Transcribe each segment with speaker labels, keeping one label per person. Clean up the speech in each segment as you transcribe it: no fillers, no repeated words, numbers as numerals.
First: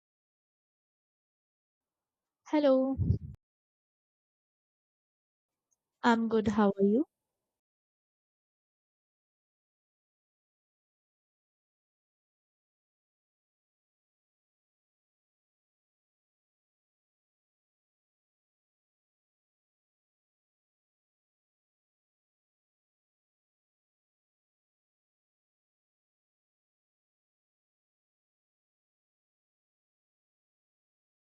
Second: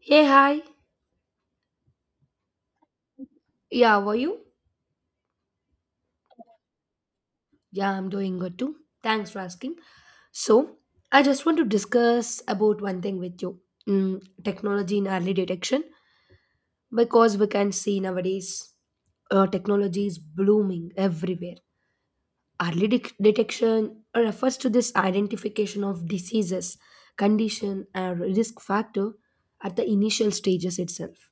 Speaker 1: Hey, hi.
Speaker 2: Hello,
Speaker 1: Yeah, how are you?
Speaker 2: I'm good. How are you?
Speaker 1: Yeah, I'm doing good too. Thanks for asking. So, I just want to discuss about one thing with you. Technology in early detection because we can see nowadays technology is blooming everywhere. Detection refers to this identification of diseases, condition, and risk factor at the initial stages itself,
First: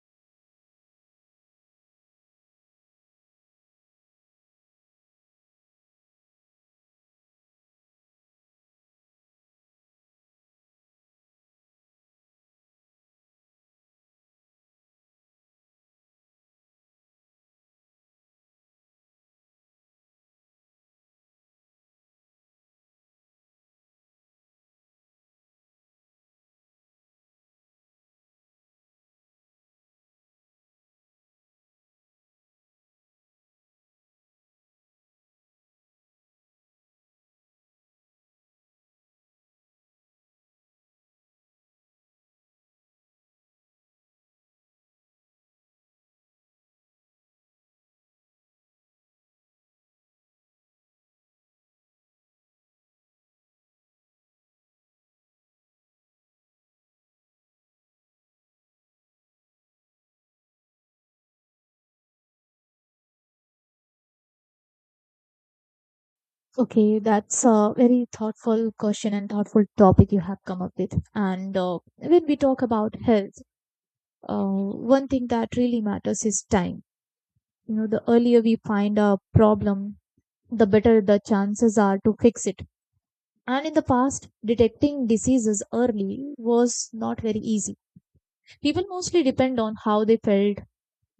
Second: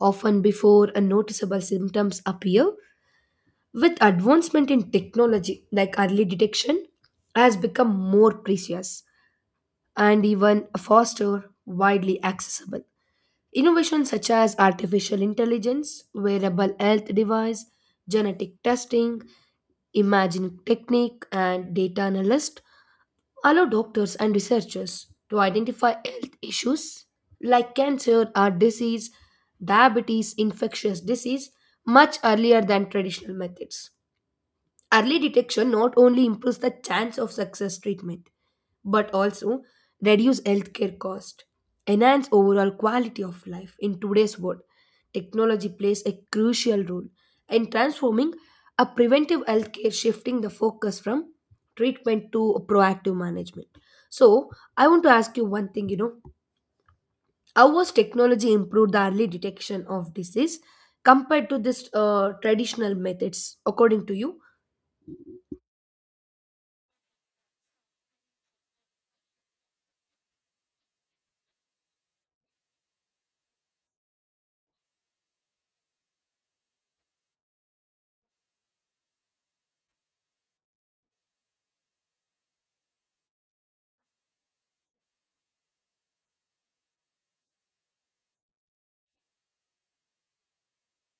Speaker 1: often before a noticeable symptoms appear. With advancement in technology like early detection has become more precious and even faster widely accessible innovations such as artificial intelligence wearable health device, genetic testing, imaging technique, and data analyst allow doctors and researchers to identify health issues like cancer, heart disease, diabetes, infectious disease much earlier than traditional methods. Early detection not only improves the chance of success treatment, but also reduce healthcare cost, enhance overall quality of life. In today's world, technology plays a crucial role in transforming a preventive healthcare, shifting the focus from treatment to proactive management. So, I want to ask you one thing. You know, how was technology improved the early detection of disease compared to this traditional methods, according to you?
Speaker 2: Okay, that's a very thoughtful question and thoughtful topic you have come up with. And when we talk about health, one thing that really matters is time. You know, the earlier we find a problem, the better the chances are to fix it. And in the past, detecting diseases early was not very easy. People mostly depend on how they felt.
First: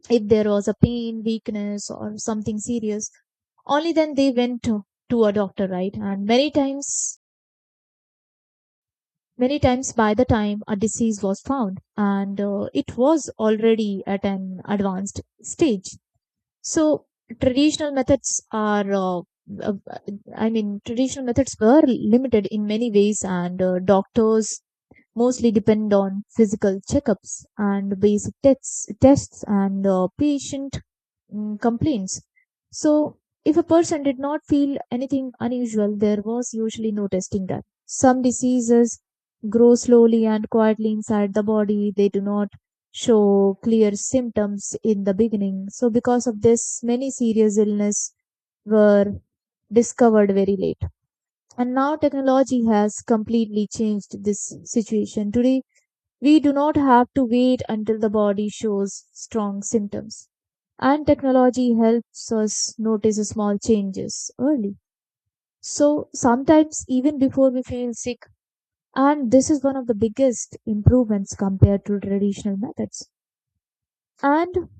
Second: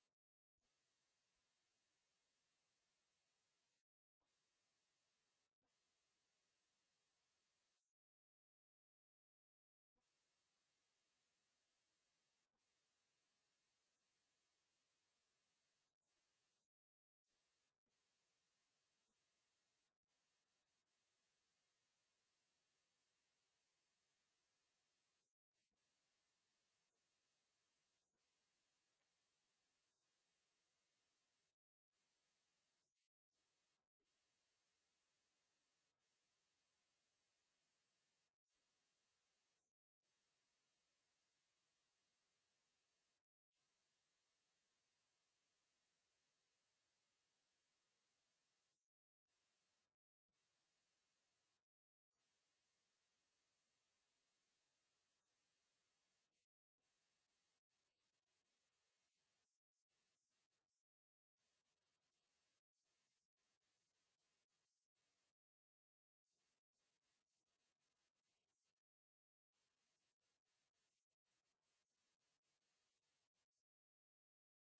Speaker 2: If there was a pain, weakness, or something serious, only then they went to a doctor, right? And many times by the time a disease was found, and it was already at an advanced stage. So traditional methods are uh, I mean traditional methods were limited in many ways, and doctors mostly depend on physical checkups and basic tests and patient complaints. So, if a person did not feel anything unusual, there was usually no testing done. Some diseases grow slowly and quietly inside the body. They do not show clear symptoms in the beginning. So, because of this, many serious illnesses were discovered very late. And now technology has completely changed this situation. Today, we do not have to wait until the body shows strong symptoms. And technology helps us notice small changes early, so sometimes even before we feel sick. And this is one of the biggest improvements compared to traditional methods. And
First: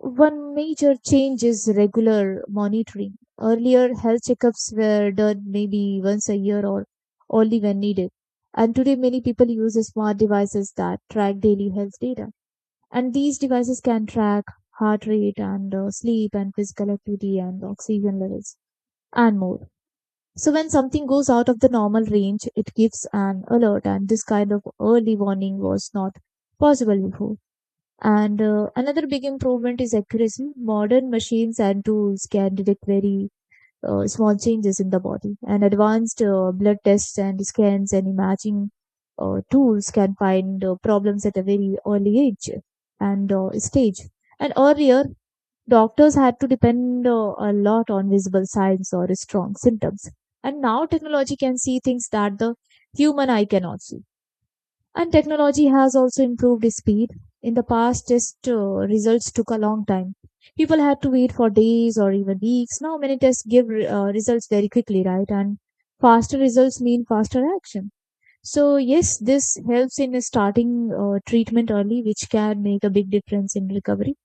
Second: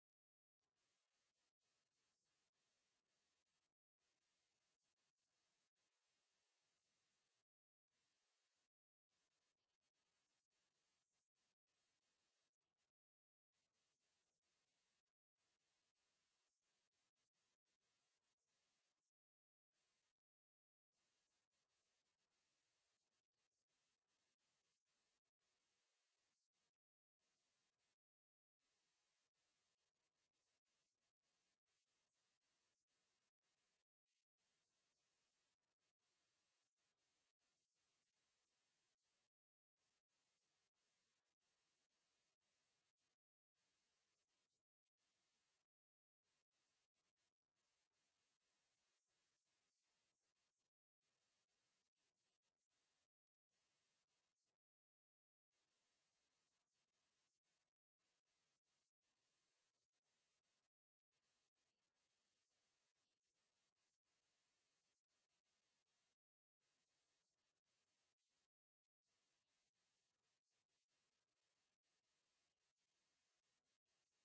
Speaker 2: one major change is regular monitoring. Earlier, health checkups were done maybe once a year or only when needed. And today, many people use smart devices that track daily health data. And these devices can track heart rate and sleep and physical activity and oxygen levels and more. So, when something goes out of the normal range, it gives an alert, and this kind of early warning was not possible before. And another big improvement is accuracy. Modern machines and tools can detect very small changes in the body, and advanced blood tests and scans and imaging tools can find problems at a very early age and stage. And earlier, doctors had to depend a lot on visible signs or strong symptoms. And now technology can see things that the human eye cannot see, and technology has also improved its speed. In the past, test results took a long time. People had to wait for days or even weeks. Now, many tests give results very quickly, right? And faster results mean faster action. So, yes, this helps in starting treatment early, which can make a big difference in recovery.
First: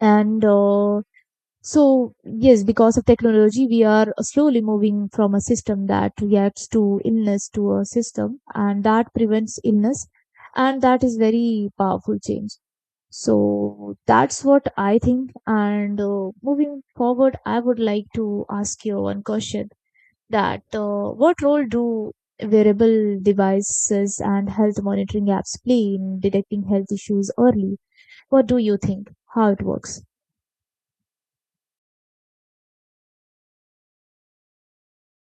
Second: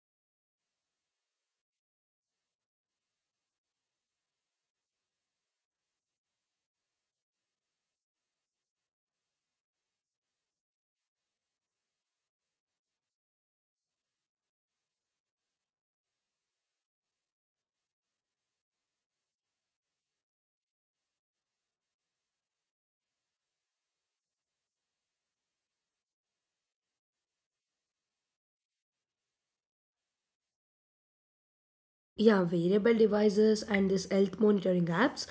Speaker 2: And so, yes, because of technology, we are slowly moving from a system that reacts to illness to a system and that prevents illness. And that is very powerful change. So that's what I think. And moving forward, I would like to ask you one question that what role do wearable devices and health monitoring apps play in detecting health issues early? What do you think? How it works?
Speaker 1: Yeah, wearable devices and these health monitoring apps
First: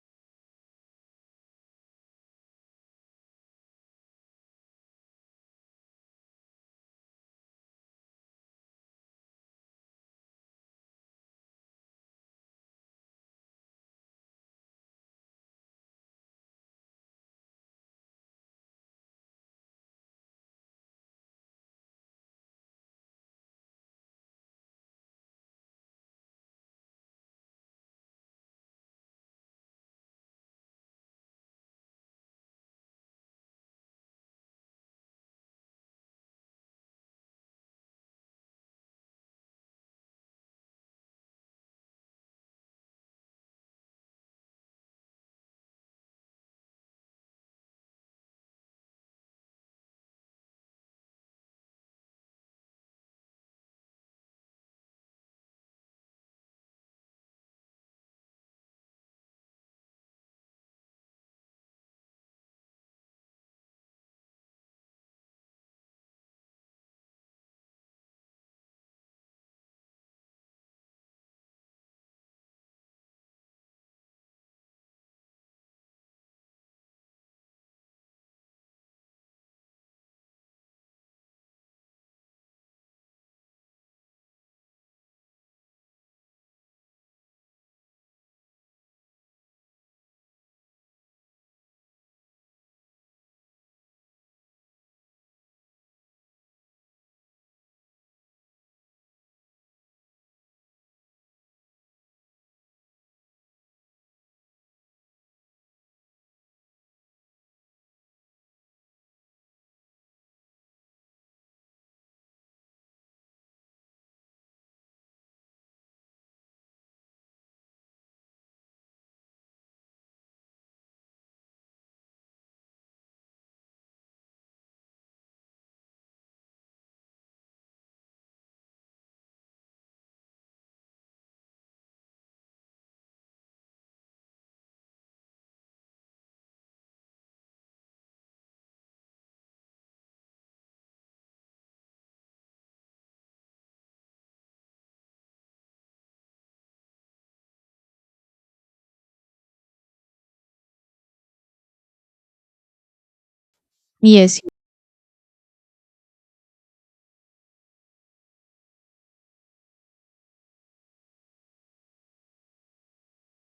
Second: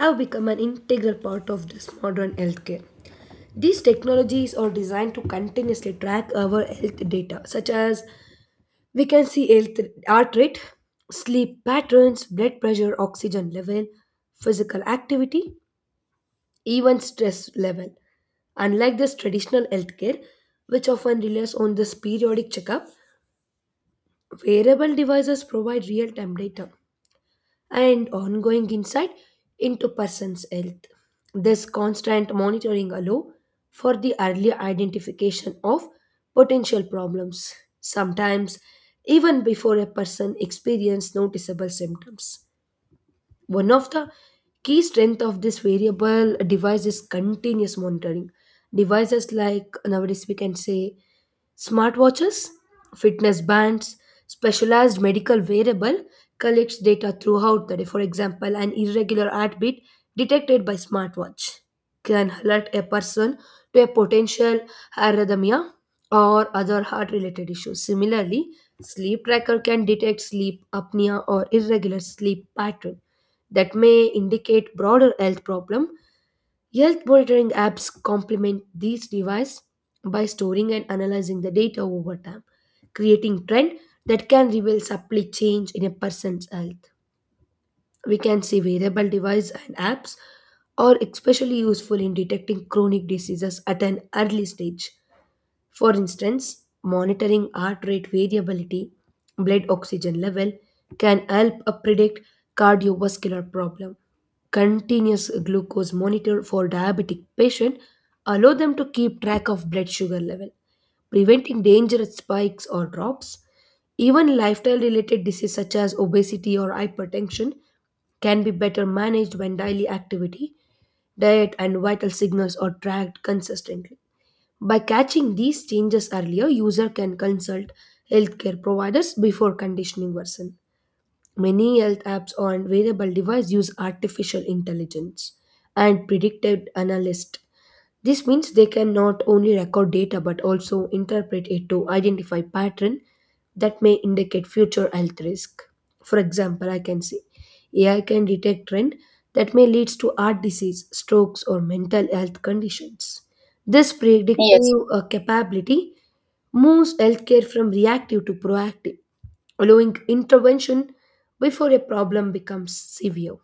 Speaker 1: have become an integral part of this modern healthcare. These technologies are designed to continuously track our health data, such as we can see health, heart rate, sleep patterns, blood pressure, oxygen level, physical activity, even stress level. Unlike this traditional healthcare, which often relies on this periodic checkup, wearable devices provide real time data and ongoing insight into person's health. This constant monitoring allow for the early identification of potential problems, sometimes even before a person experiences noticeable symptoms. One of the key strength of this variable device is continuous monitoring. Devices like nowadays we can say smartwatches, fitness bands, specialized medical wearable collects data throughout the day. For example, an irregular heartbeat detected by smartwatch can alert a person to a potential arrhythmia or other heart-related issues. Similarly, sleep tracker can detect sleep apnea or irregular sleep pattern that may indicate broader health problem. Health monitoring apps complement these devices by storing and analyzing the data over time, creating trend that can reveal subtly change in a person's health. We can see wearable devices and apps are especially useful in detecting chronic diseases at an early stage. For instance, monitoring heart rate variability, blood oxygen level can help predict cardiovascular problem. Continuous glucose monitor for diabetic patient allow them to keep track of blood sugar level, preventing dangerous spikes or drops. Even lifestyle related diseases such as obesity or hypertension can be better managed when daily activity, diet, and vital signals are tracked consistently. By catching these changes earlier, user can consult healthcare providers before conditioning worsen. Many health apps on wearable device use artificial intelligence and predictive analyst. This means they can not only record data but also interpret it to identify pattern that may indicate future health risk. For example, I can say AI can detect trend that may leads to heart disease, strokes, or mental health conditions. This Yes.
Speaker 2: Yes,
Speaker 1: predictive capability moves healthcare from reactive to proactive, allowing intervention before a problem becomes severe.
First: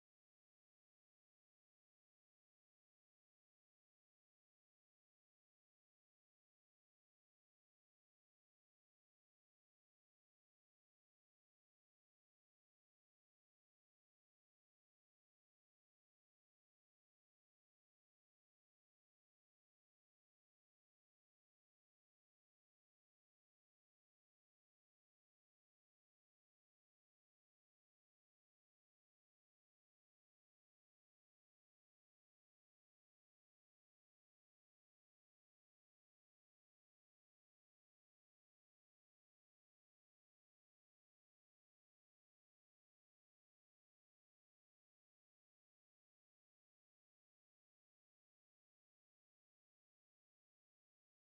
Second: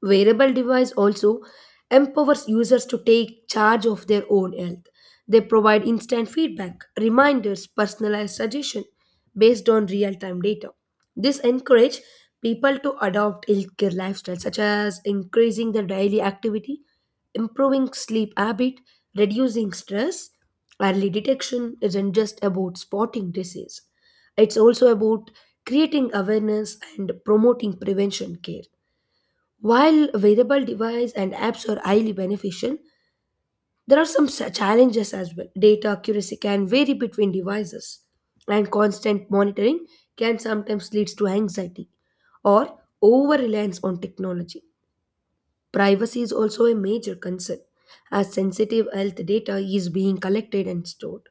Speaker 1: Wearable device also empowers users to take charge of their own health. They provide instant feedback, reminders, personalized suggestion based on real-time data. This encourage people to adopt healthier lifestyles such as increasing their daily activity, improving sleep habit, reducing stress. Early detection isn't just about spotting disease. It's also about creating awareness and promoting prevention care. While wearable devices and apps are highly beneficial, there are some challenges as well. Data accuracy can vary between devices, and constant monitoring can sometimes lead to anxiety or over reliance on technology. Privacy is also a major concern, as sensitive health data is being collected and stored.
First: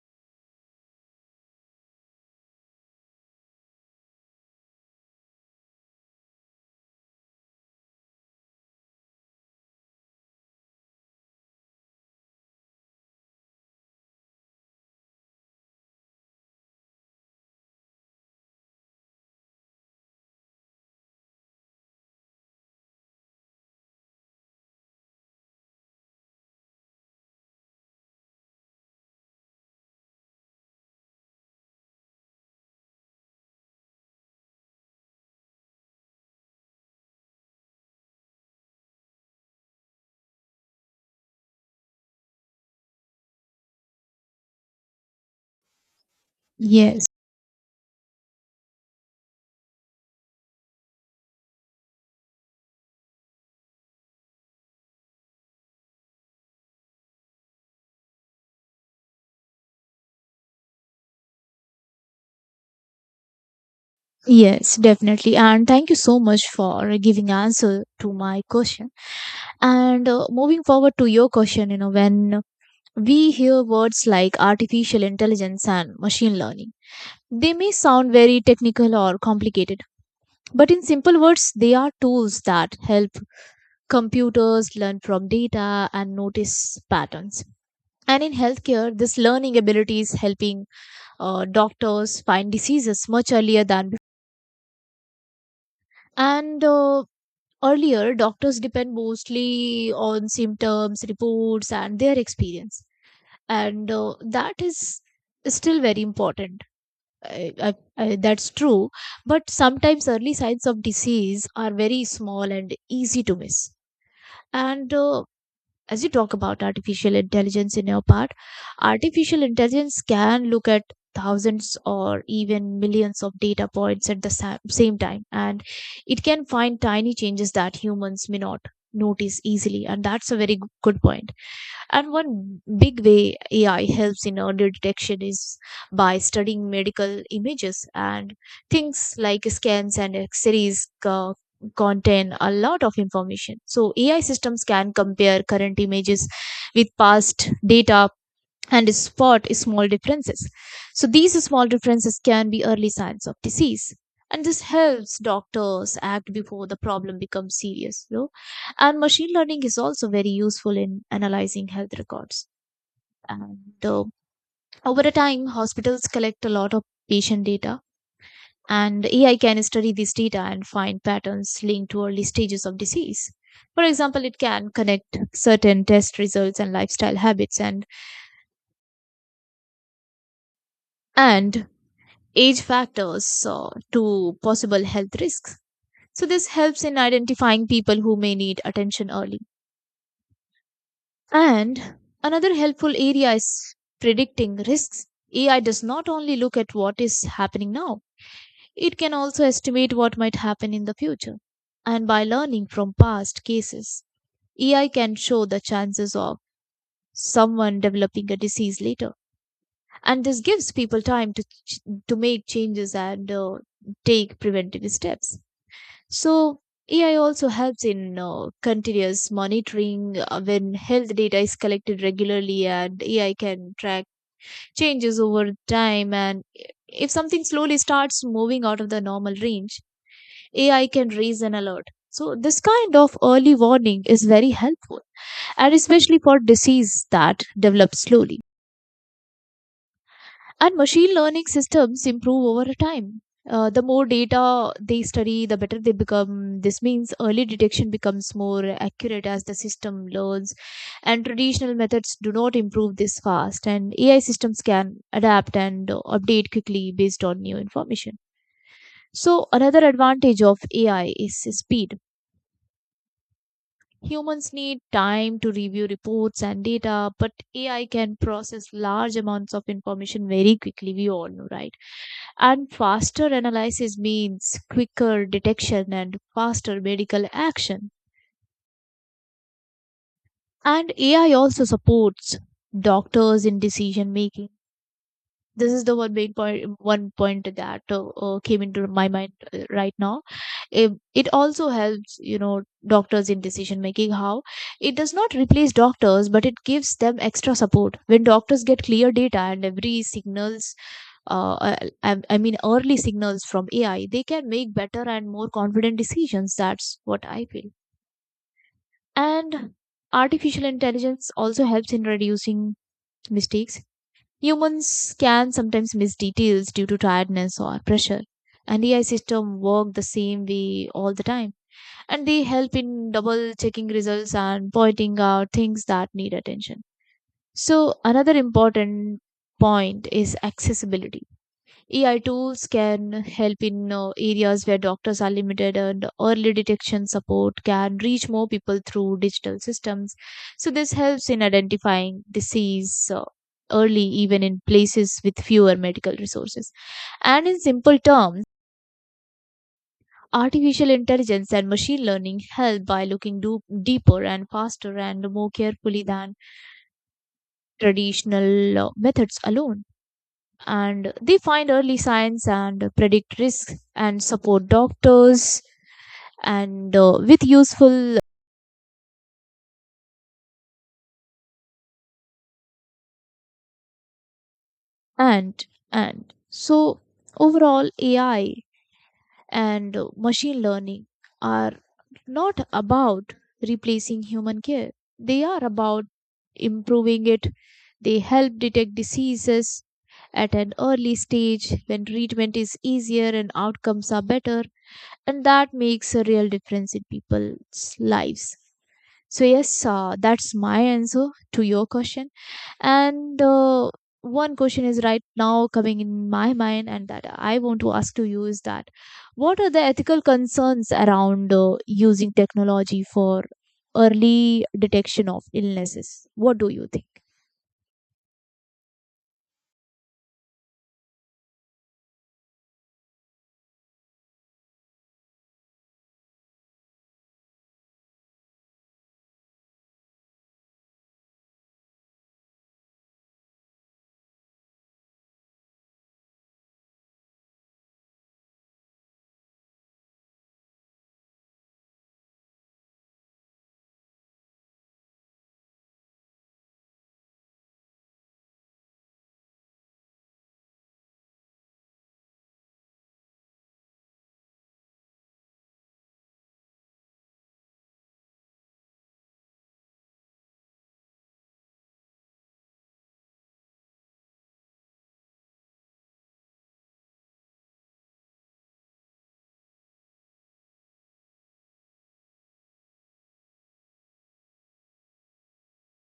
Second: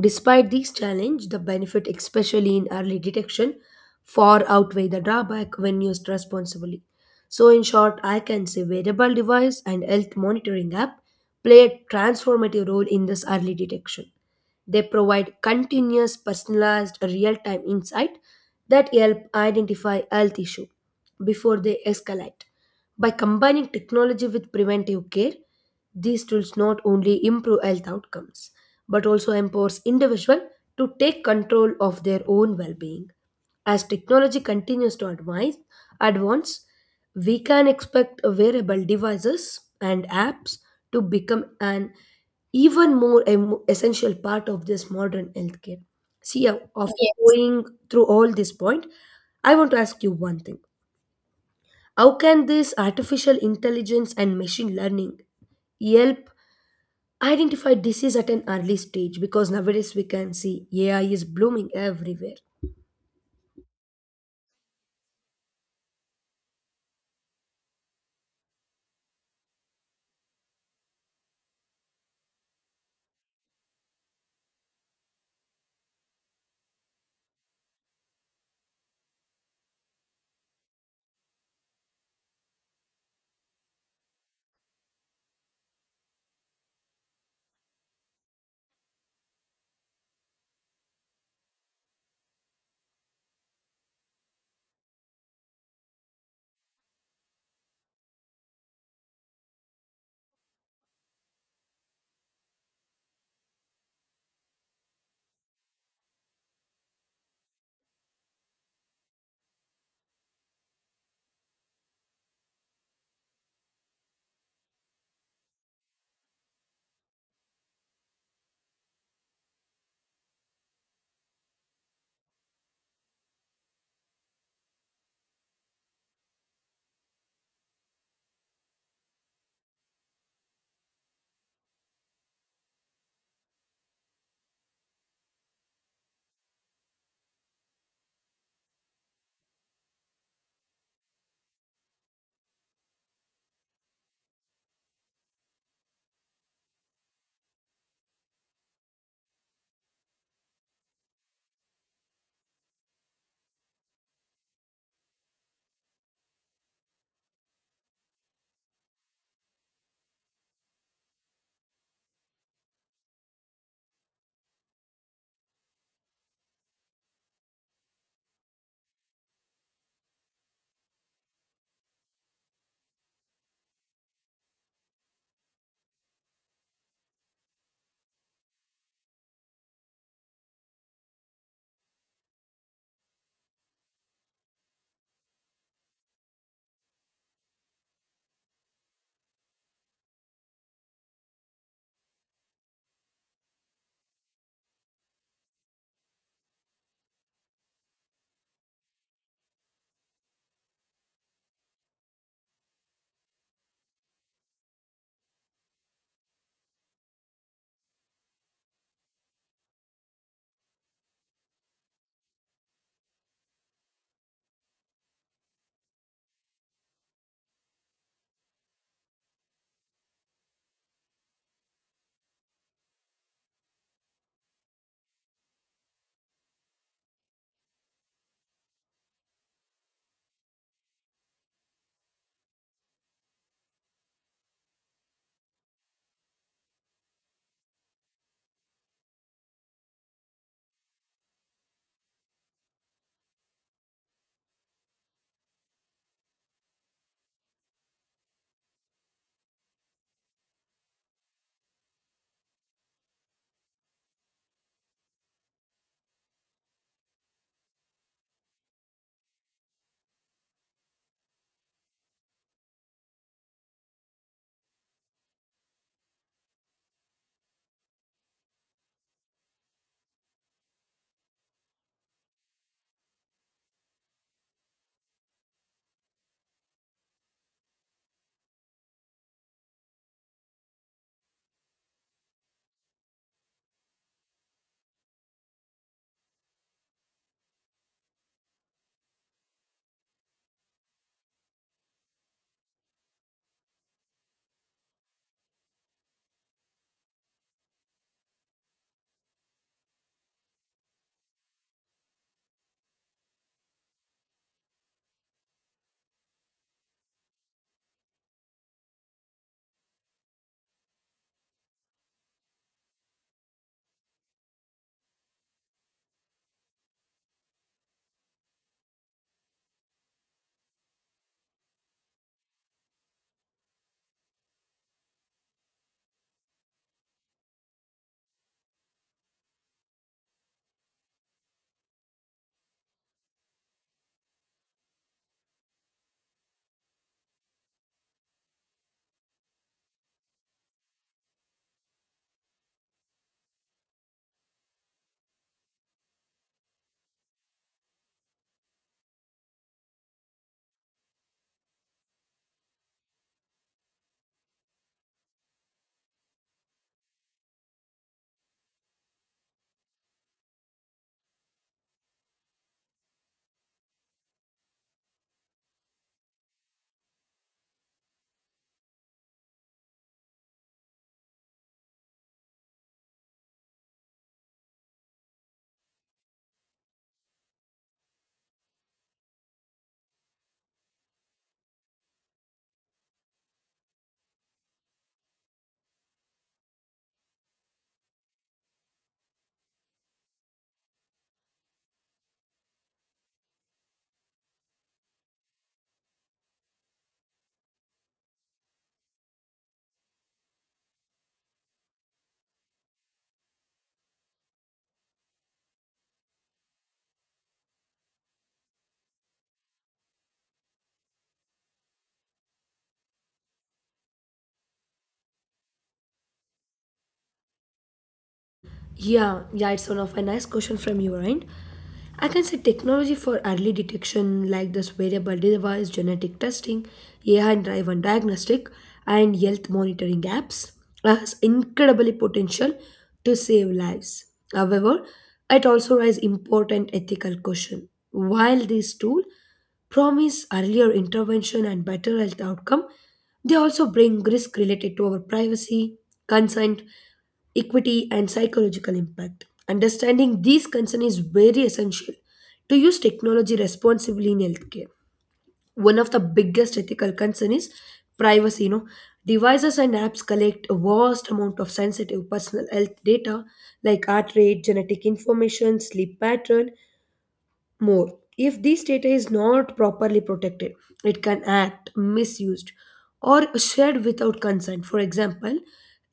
Speaker 1: Despite these challenges, the benefit, especially in early detection, far outweigh the drawback when used responsibly. So, in short, I can say wearable device and health monitoring app play a transformative role in this early detection. They provide continuous, personalized, real time insight that help identify health issues before they escalate. By combining technology with preventive care, these tools not only improve health outcomes but also empowers individuals to take control of their own well-being. As technology continues to advance, advance, we can expect wearable devices and apps to become an even more essential part of this modern healthcare. See, after
Speaker 2: yes.
Speaker 1: going through all this point, I want to ask you one thing. How can this artificial intelligence and machine learning help identify disease at an early stage because nowadays we can see AI is blooming everywhere.
Speaker 2: Yes, definitely. And thank you so much for giving answer to my question. And moving forward to your question, you know, when we hear words like artificial intelligence and machine learning, they may sound very technical or complicated, but in simple words, they are tools that help computers learn from data and notice patterns. And in healthcare, this learning ability is helping doctors find diseases much earlier than before. And Earlier, doctors depend mostly on symptoms, reports, and their experience, and that is still very important. That's true, but sometimes early signs of disease are very small and easy to miss. And as you talk about artificial intelligence in your part, artificial intelligence can look at thousands or even millions of data points at the same time, and it can find tiny changes that humans may not notice easily. And that's a very good point. And one big way AI helps in early detection is by studying medical images, and things like scans and x-rays contain a lot of information. So AI systems can compare current images with past data and spot small differences. So these small differences can be early signs of disease. And this helps doctors act before the problem becomes serious, you know? And machine learning is also very useful in analyzing health records. And uh, Over a time, hospitals collect a lot of patient data, and AI can study this data and find patterns linked to early stages of disease. For example, it can connect certain test results and lifestyle habits and and age factors, so, to possible health risks. So, this helps in identifying people who may need attention early. And another helpful area is predicting risks. AI does not only look at what is happening now, it can also estimate what might happen in the future. And by learning from past cases, AI can show the chances of someone developing a disease later. And this gives people time to make changes and take preventive steps. So AI also helps in continuous monitoring. When health data is collected regularly, and AI can track changes over time, and if something slowly starts moving out of the normal range, AI can raise an alert. So this kind of early warning is very helpful, and especially for disease that develops slowly. And machine learning systems improve over time. The more data they study, the better they become. This means early detection becomes more accurate as the system learns, and traditional methods do not improve this fast. And AI systems can adapt and update quickly based on new information. So, another advantage of AI is speed. Humans need time to review reports and data, but AI can process large amounts of information very quickly, we all know, right? And faster analysis means quicker detection and faster medical action. And AI also supports doctors in decision making. This is the one main point, one point that came into my mind right now. It also helps, you know, doctors in decision making. How it does not replace doctors, but it gives them extra support. When doctors get clear data and every signals, uh, uh, I mean early signals from AI, they can make better and more confident decisions. That's what I feel. And artificial intelligence also helps in reducing mistakes. Humans can sometimes miss details due to tiredness or pressure. And AI system work the same way all the time. And they help in double checking results and pointing out things that need attention. So another important point is accessibility. AI tools can help in areas where doctors are limited, and early detection support can reach more people through digital systems. So, this helps in identifying disease early, even in places with fewer medical resources. And in simple terms, artificial intelligence and machine learning help by looking deeper and faster and more carefully than traditional methods alone, and they find early signs and predict risks and support doctors and with useful and and so overall AI and machine learning are not about replacing human care. They are about improving it. They help detect diseases at an early stage when treatment is easier and outcomes are better, and that makes a real difference in people's lives. So yes, that's my answer to your question. And one question is right now coming in my mind, and that I want to ask to you is that what are the ethical concerns around using technology for early detection of illnesses? What do you think?
Speaker 1: Yeah, it's one of a nice question from your end. I can say technology for early detection like this wearable device, genetic testing, AI-driven diagnostic, and health monitoring apps has incredibly potential to save lives. However, it also raises important ethical question. While these tools promise earlier intervention and better health outcome, they also bring risk related to our privacy, consent, equity, and psychological impact. Understanding these concerns is very essential to use technology responsibly in healthcare. One of the biggest ethical concerns is privacy. You know, devices and apps collect a vast amount of sensitive personal health data like heart rate, genetic information, sleep pattern, more. If this data is not properly protected, it can act misused or shared without consent. For example,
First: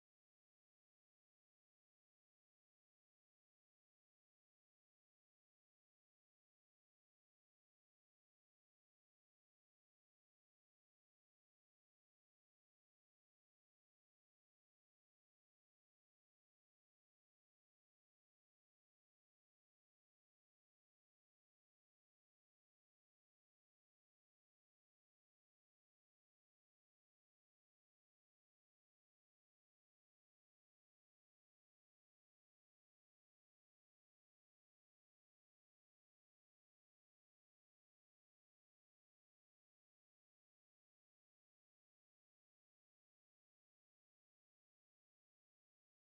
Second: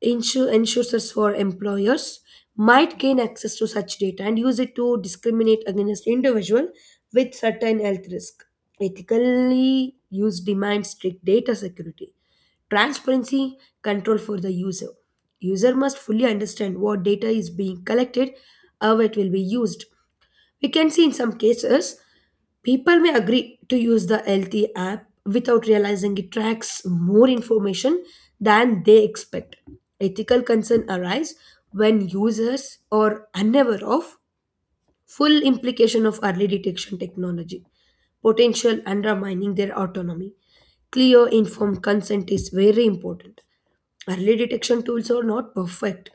Speaker 1: insurers for employers might gain access to such data and use it to discriminate against individual with certain health risk. Ethically use demands strict data security, transparency, control for the user. User must fully understand what data is being collected, how it will be used. We can see in some cases, people may agree to use the healthy app without realizing it tracks more information than they expect. Ethical concern arise when users are unaware of full implication of early detection technology, potential undermining their autonomy. Clear informed consent is very important. Early detection tools are not perfect.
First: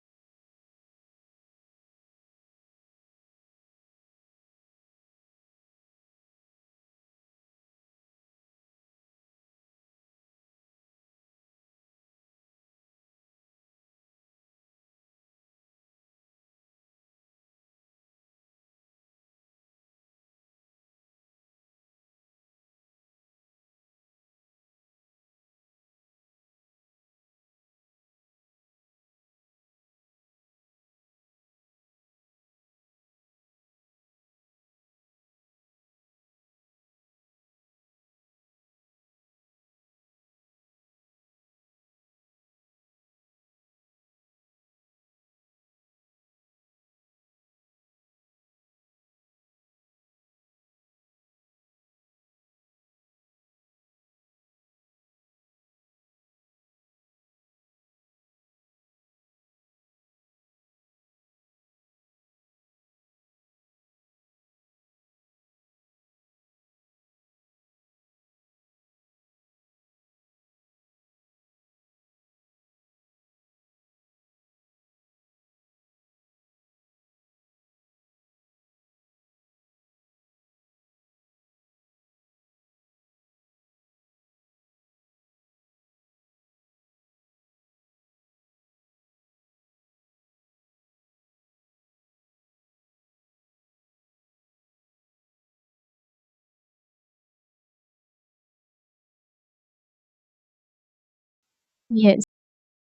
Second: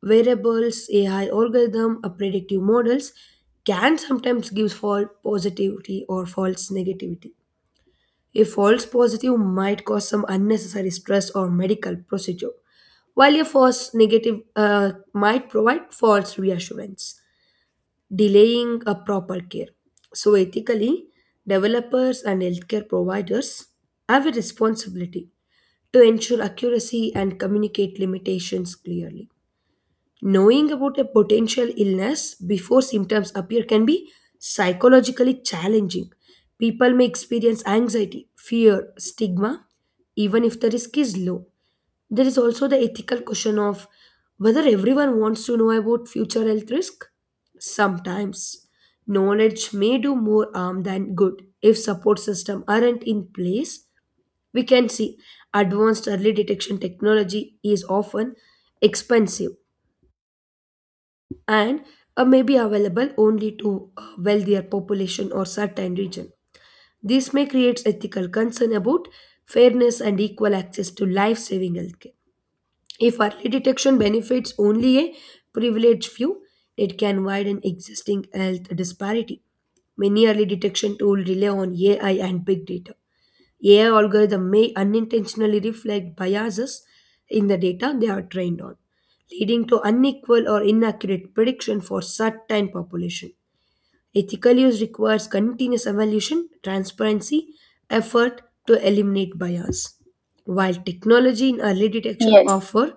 Speaker 1: Variables, AI algorithm, or predictive models can sometimes give false positivity or false negativity. A false positive might cause some unnecessary stress or medical procedure, while a false negative might provide false reassurance, delaying a proper care. So, ethically, developers and healthcare providers have a responsibility to ensure accuracy and communicate limitations clearly. Knowing about a potential illness before symptoms appear can be psychologically challenging. People may experience anxiety, fear, stigma, even if the risk is low. There is also the ethical question of whether everyone wants to know about future health risk. Sometimes knowledge may do more harm than good if support systems aren't in place. We can see advanced early detection technology is often expensive and may be available only to a wealthier population or certain region. This may create ethical concern about fairness and equal access to life-saving healthcare. If early detection benefits only a privileged few, it can widen existing health disparity. Many early detection tools rely on AI and big data. AI algorithms may unintentionally reflect biases in the data they are trained on, leading to unequal or inaccurate prediction for certain population. Ethical use requires continuous evaluation, transparency, effort to eliminate bias. While technology in early
Speaker 2: Yes.
Speaker 1: detection offer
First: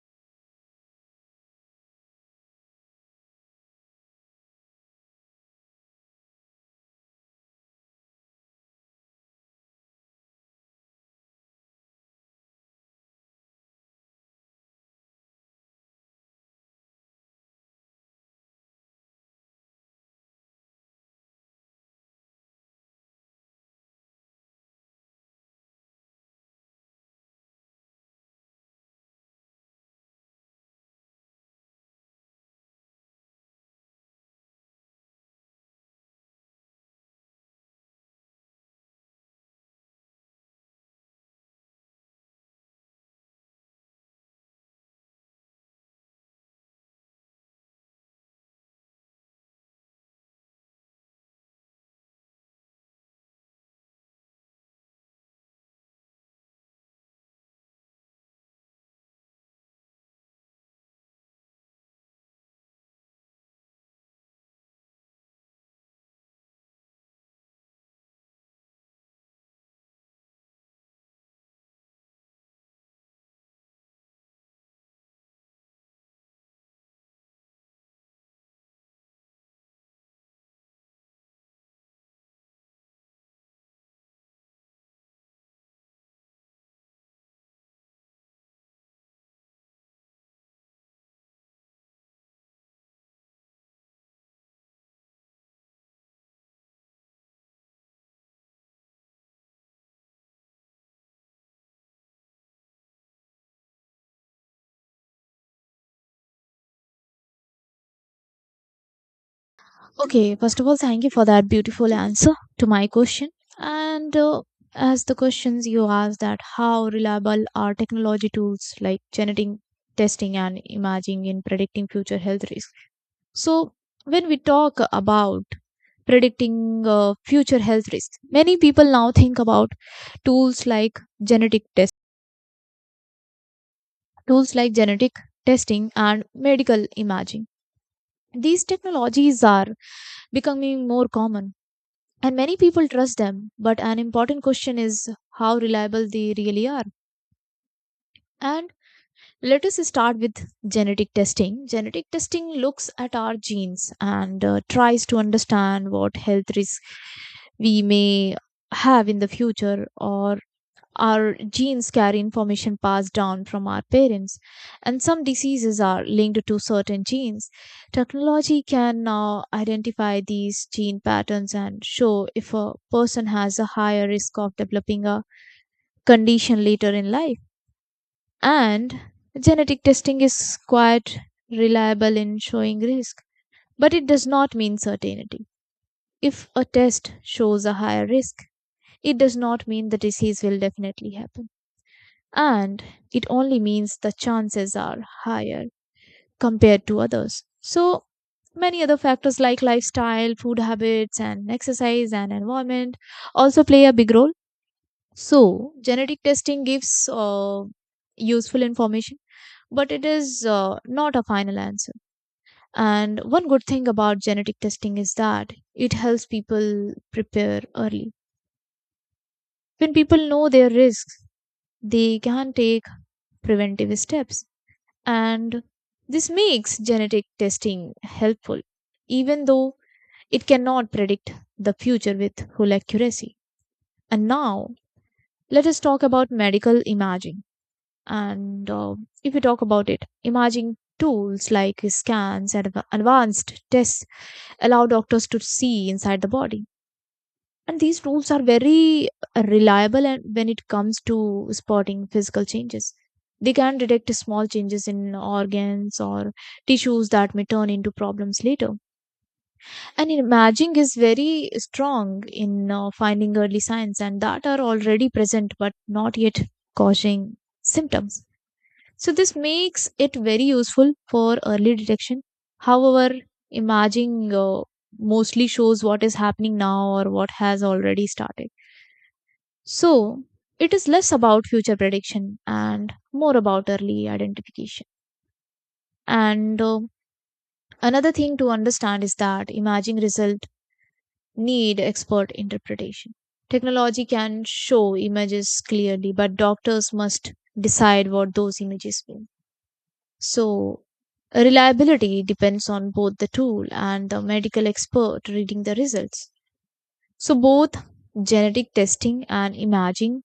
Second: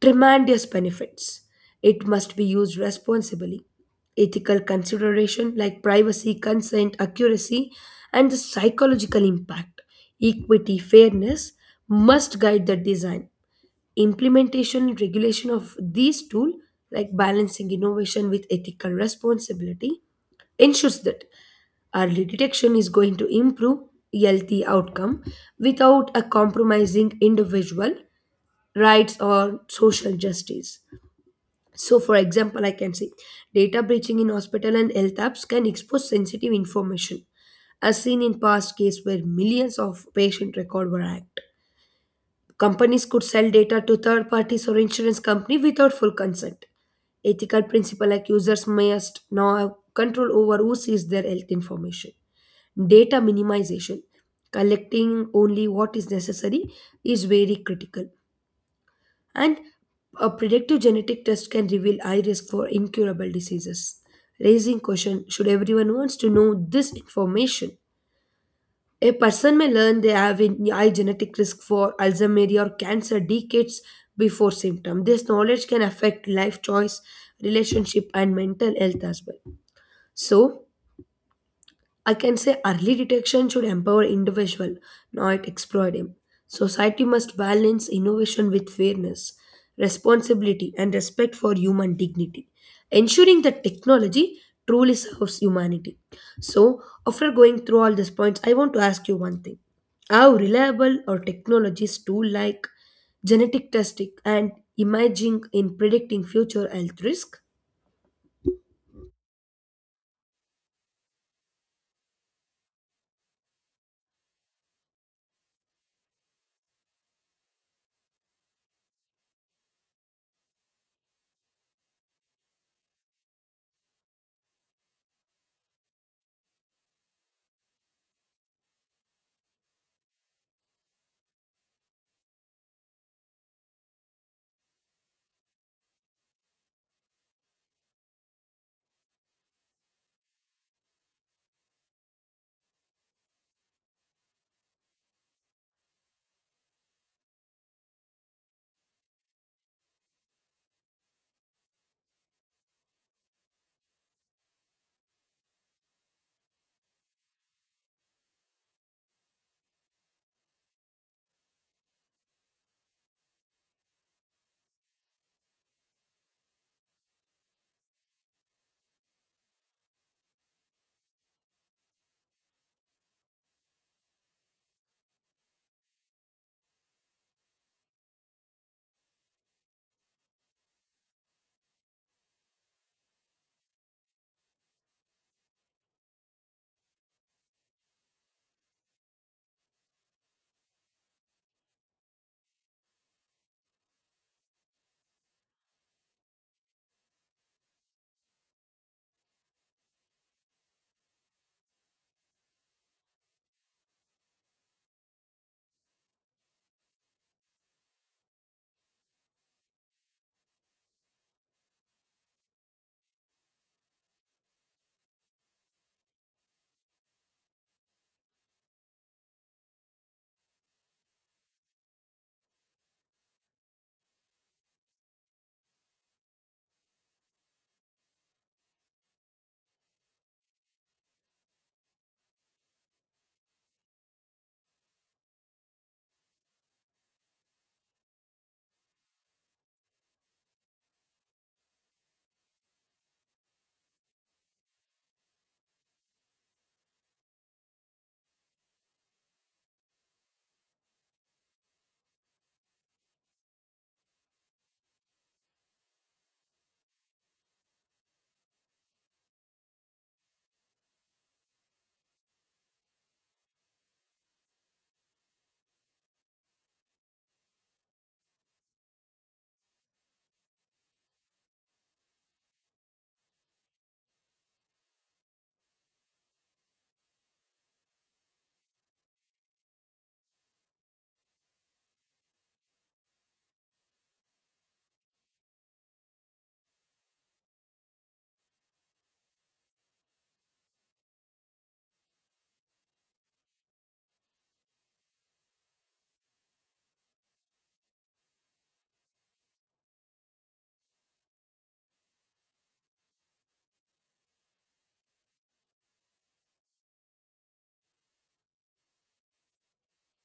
Speaker 1: tremendous benefits, it must be used responsibly. Ethical consideration like privacy, consent, accuracy, and the psychological impact, equity, fairness must guide the design, implementation, and regulation of these tools. Like balancing innovation with ethical responsibility, ensures that early detection is going to improve healthy outcome without a compromising individual rights or social justice. So, for example, I can say data breaching in hospital and health apps can expose sensitive information, as seen in past case where millions of patient records were hacked. Companies could sell data to third parties or insurance company without full consent. Ethical principle like users must now have control over who sees their health information. Data minimization, collecting only what is necessary, is very critical. And a predictive genetic test can reveal high risk for incurable diseases, raising question should everyone wants to know this information. A person may learn they have a high genetic risk for Alzheimer's or cancer decades before symptom. This knowledge can affect life choice, relationship, and mental health as well. So, I can say early detection should empower individual, not exploit him. Society must balance innovation with fairness, responsibility, and respect for human dignity, ensuring that technology truly serves humanity. So, after going through all these points, I want to ask you one thing: how reliable are technologies too like genetic testing and imaging in predicting future health risk?
Speaker 2: Okay, first of all, thank you for that beautiful answer to my question. And as the questions you asked, that how reliable are technology tools like genetic testing and imaging in predicting future health risks? So, when we talk about predicting future health risks, many people now think about tools like genetic test, tools like genetic testing and medical imaging. These technologies are becoming more common, and many people trust them, but an important question is how reliable they really are. And let us start with genetic testing. Genetic testing looks at our genes and tries to understand what health risks we may have in the future. Or our genes carry information passed down from our parents, and some diseases are linked to certain genes. Technology can now identify these gene patterns and show if a person has a higher risk of developing a condition later in life. And genetic testing is quite reliable in showing risk, but it does not mean certainty. If a test shows a higher risk, it does not mean the disease will definitely happen. And it only means the chances are higher compared to others. So, many other factors like lifestyle, food habits, and exercise and environment also play a big role. So, genetic testing gives useful information, but it is not a final answer. And one good thing about genetic testing is that it helps people prepare early. When people know their risks, they can take preventive steps. And this makes genetic testing helpful even though it cannot predict the future with full accuracy. And now let us talk about medical imaging. And if we talk about it, imaging tools like scans and advanced tests allow doctors to see inside the body, and these tools are very reliable and when it comes to spotting physical changes. They can detect small changes in organs or tissues that may turn into problems later. And imaging is very strong in finding early signs and that are already present but not yet causing symptoms. So, this makes it very useful for early detection. However, imaging mostly shows what is happening now or what has already started. So it is less about future prediction and more about early identification. And another thing to understand is that imaging result need expert interpretation. Technology can show images clearly, but doctors must decide what those images mean. So reliability depends on both the tool and the medical expert reading the results. So both genetic testing and imaging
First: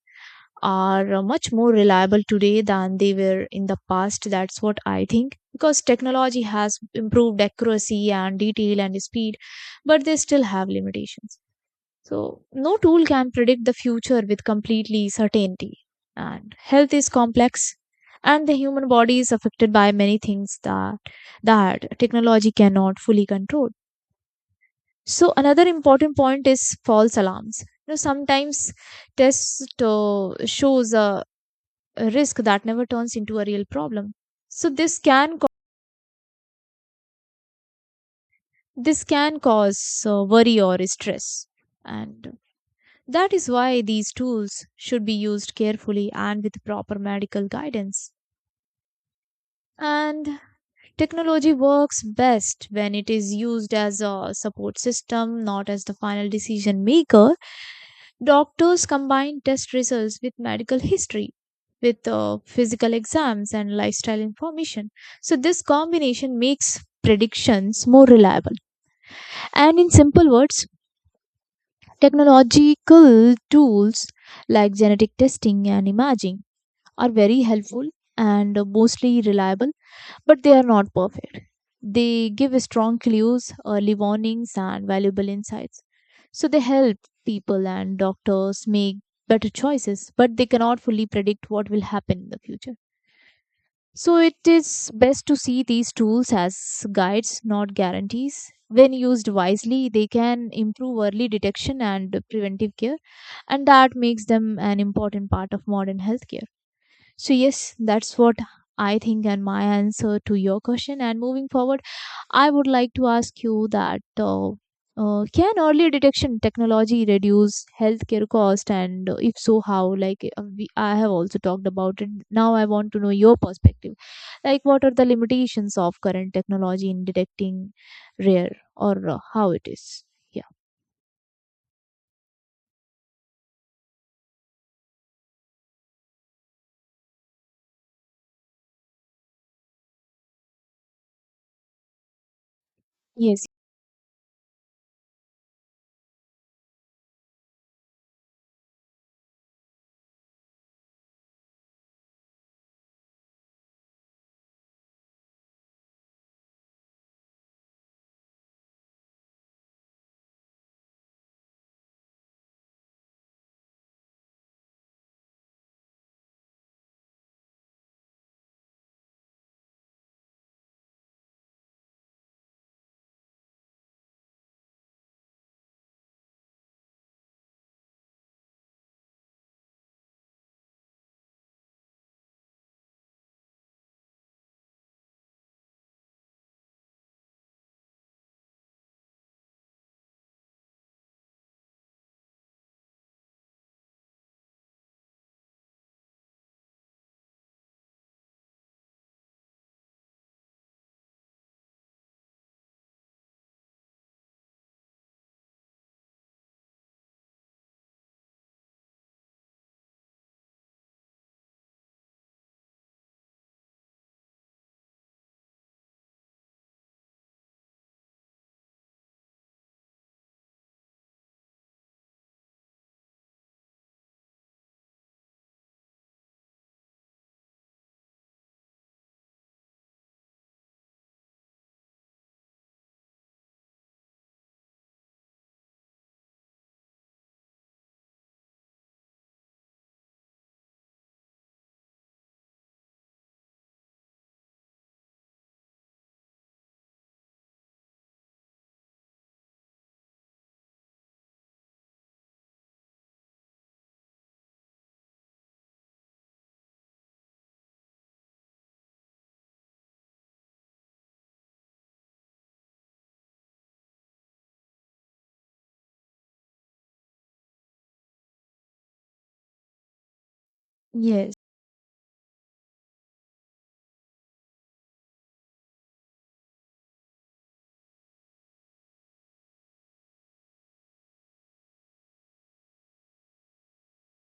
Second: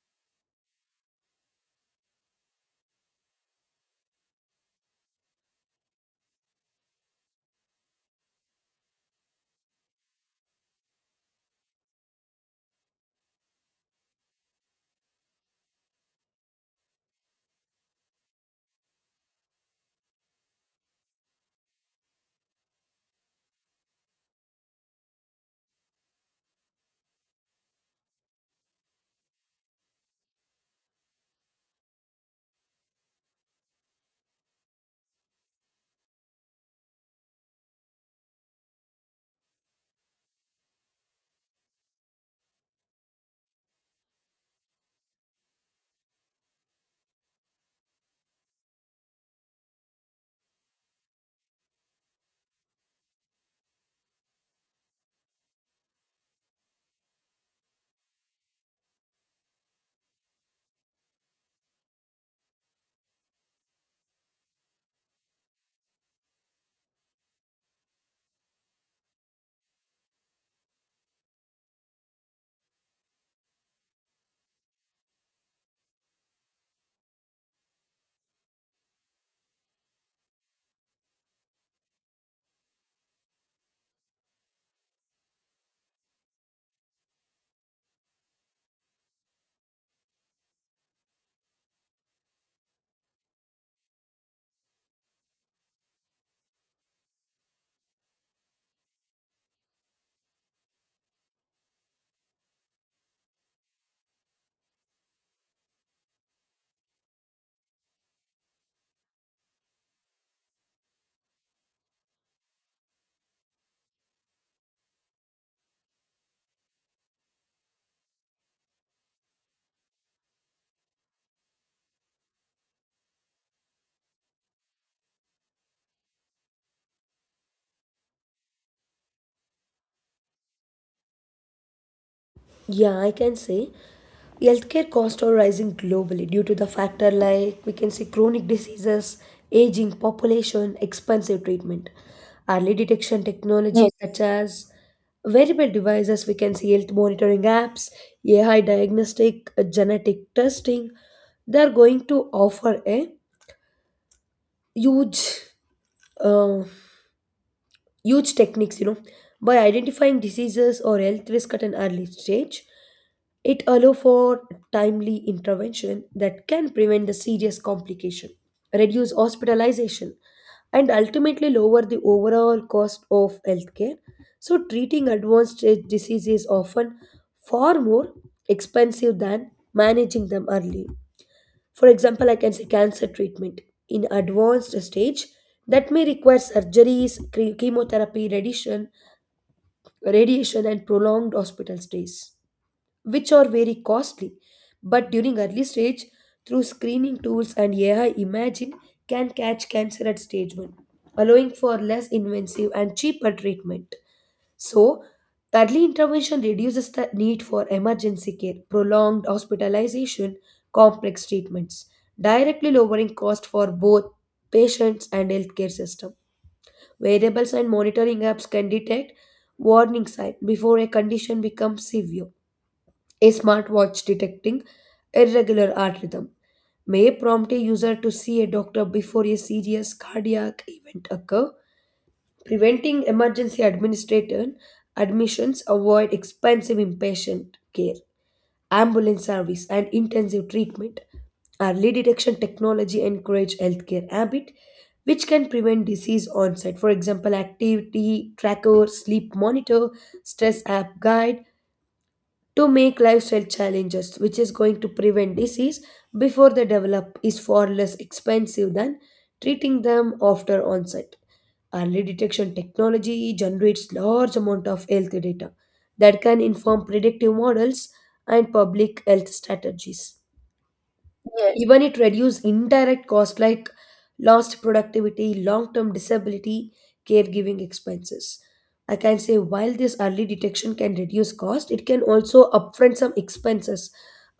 Speaker 2: are much more reliable today than they were in the past. That's what I think. Because technology has improved accuracy and detail and speed, but they still have limitations. So, no tool can predict the future with completely certainty. And health is complex, and the human body is affected by many things that technology cannot fully control. So, another important point is false alarms. You know, sometimes test shows a risk that never turns into a real problem. So this can cause worry or stress, and that is why these tools should be used carefully and with proper medical guidance. And technology works best when it is used as a support system, not as the final decision maker. Doctors combine test results with medical history, with physical exams, and lifestyle information. So, this combination makes predictions more reliable. And in simple words, technological tools like genetic testing and imaging are very helpful and mostly reliable, but they are not perfect. They give strong clues, early warnings, and valuable insights. So they help people and doctors make better choices, but they cannot fully predict what will happen in the future. So it is best to see these tools as guides, not guarantees. When used wisely, they can improve early detection and preventive care, and that makes them an important part of modern healthcare. So, yes, that's what I think, and my answer to your question. And moving forward, I would like to ask you that can early detection technology reduce healthcare cost? And if so, how? Like, I have also talked about it. Now, I want to know your perspective. Like, what are the limitations of current technology in detecting rare or how it is? Yeah.
Speaker 1: Yeah, I can say healthcare costs are rising globally due to the factor like we can see chronic diseases, aging population, expensive treatment, early detection
Speaker 2: Yes,
Speaker 1: technologies Yes. such as wearable devices, we can see health monitoring apps, AI diagnostic, genetic testing. They are going to offer a huge uh, huge techniques, you know, by identifying diseases or health risk at an early stage. It allow for timely intervention that can prevent the serious complication, reduce hospitalization, and ultimately lower the overall cost of healthcare. So treating advanced stage disease is often far more expensive than managing them early. For example, I can say cancer treatment in advanced stage that may require surgeries, chemotherapy, radiation, and prolonged hospital stays, which are very costly. But during early stage, through screening tools and AI imagine can catch cancer at stage 1, allowing for less invasive and cheaper treatment. So, early intervention reduces the need for emergency care, prolonged hospitalization, complex treatments, directly lowering cost for both patients and healthcare system. Variables and monitoring apps can detect warning signs before a condition becomes severe. A smartwatch detecting irregular heart rhythm may prompt a user to see a doctor before a serious cardiac event occur. Preventing emergency administrator admissions avoid expensive inpatient care, ambulance service, and intensive treatment. Early detection technology encourage healthcare habit which can prevent disease onset. For example, activity tracker, sleep monitor, stress app guide to make lifestyle challenges which is going to prevent disease before they develop is far less expensive than treating them after onset. Early detection technology generates large amount of health data that can inform predictive models and public health strategies.
Speaker 2: yes,
Speaker 1: Even it reduce indirect cost like lost productivity, long-term disability, caregiving expenses. I can say while this early detection can reduce cost, it can also upfront some expenses.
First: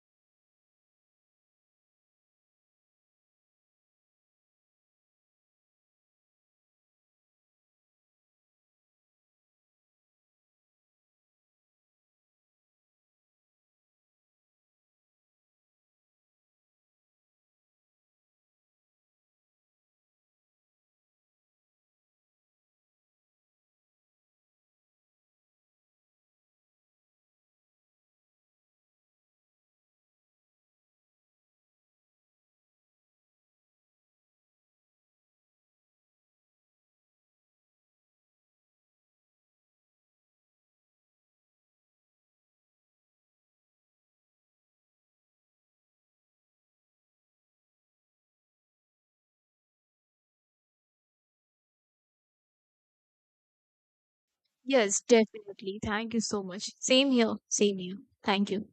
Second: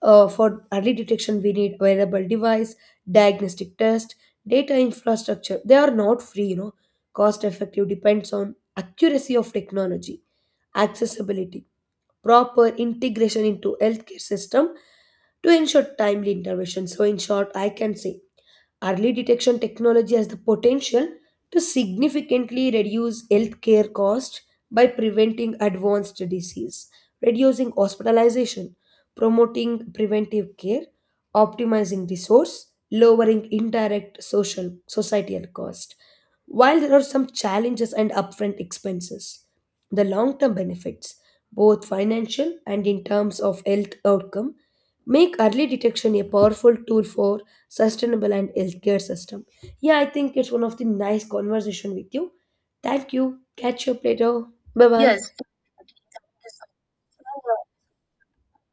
Speaker 1: For early detection we need wearable device, diagnostic test, data infrastructure. They are not free, you know. Cost effective depends on accuracy of technology, accessibility, proper integration into healthcare system to ensure timely intervention. So, in short, I can say early detection technology has the potential to significantly reduce healthcare costs by preventing advanced disease, reducing hospitalization, promoting preventive care, optimizing resource, lowering indirect social societal cost. While there are some challenges and upfront expenses, the long term benefits, both financial and in terms of health outcome, make early detection a powerful tool for sustainable and healthcare system. Yeah, I think it's one of the nice conversation with you. Thank you. Catch you up later. Bye
Speaker 2: yes,
Speaker 1: bye.
Speaker 2: definitely. Thank you so much. Same here, same here. Thank you.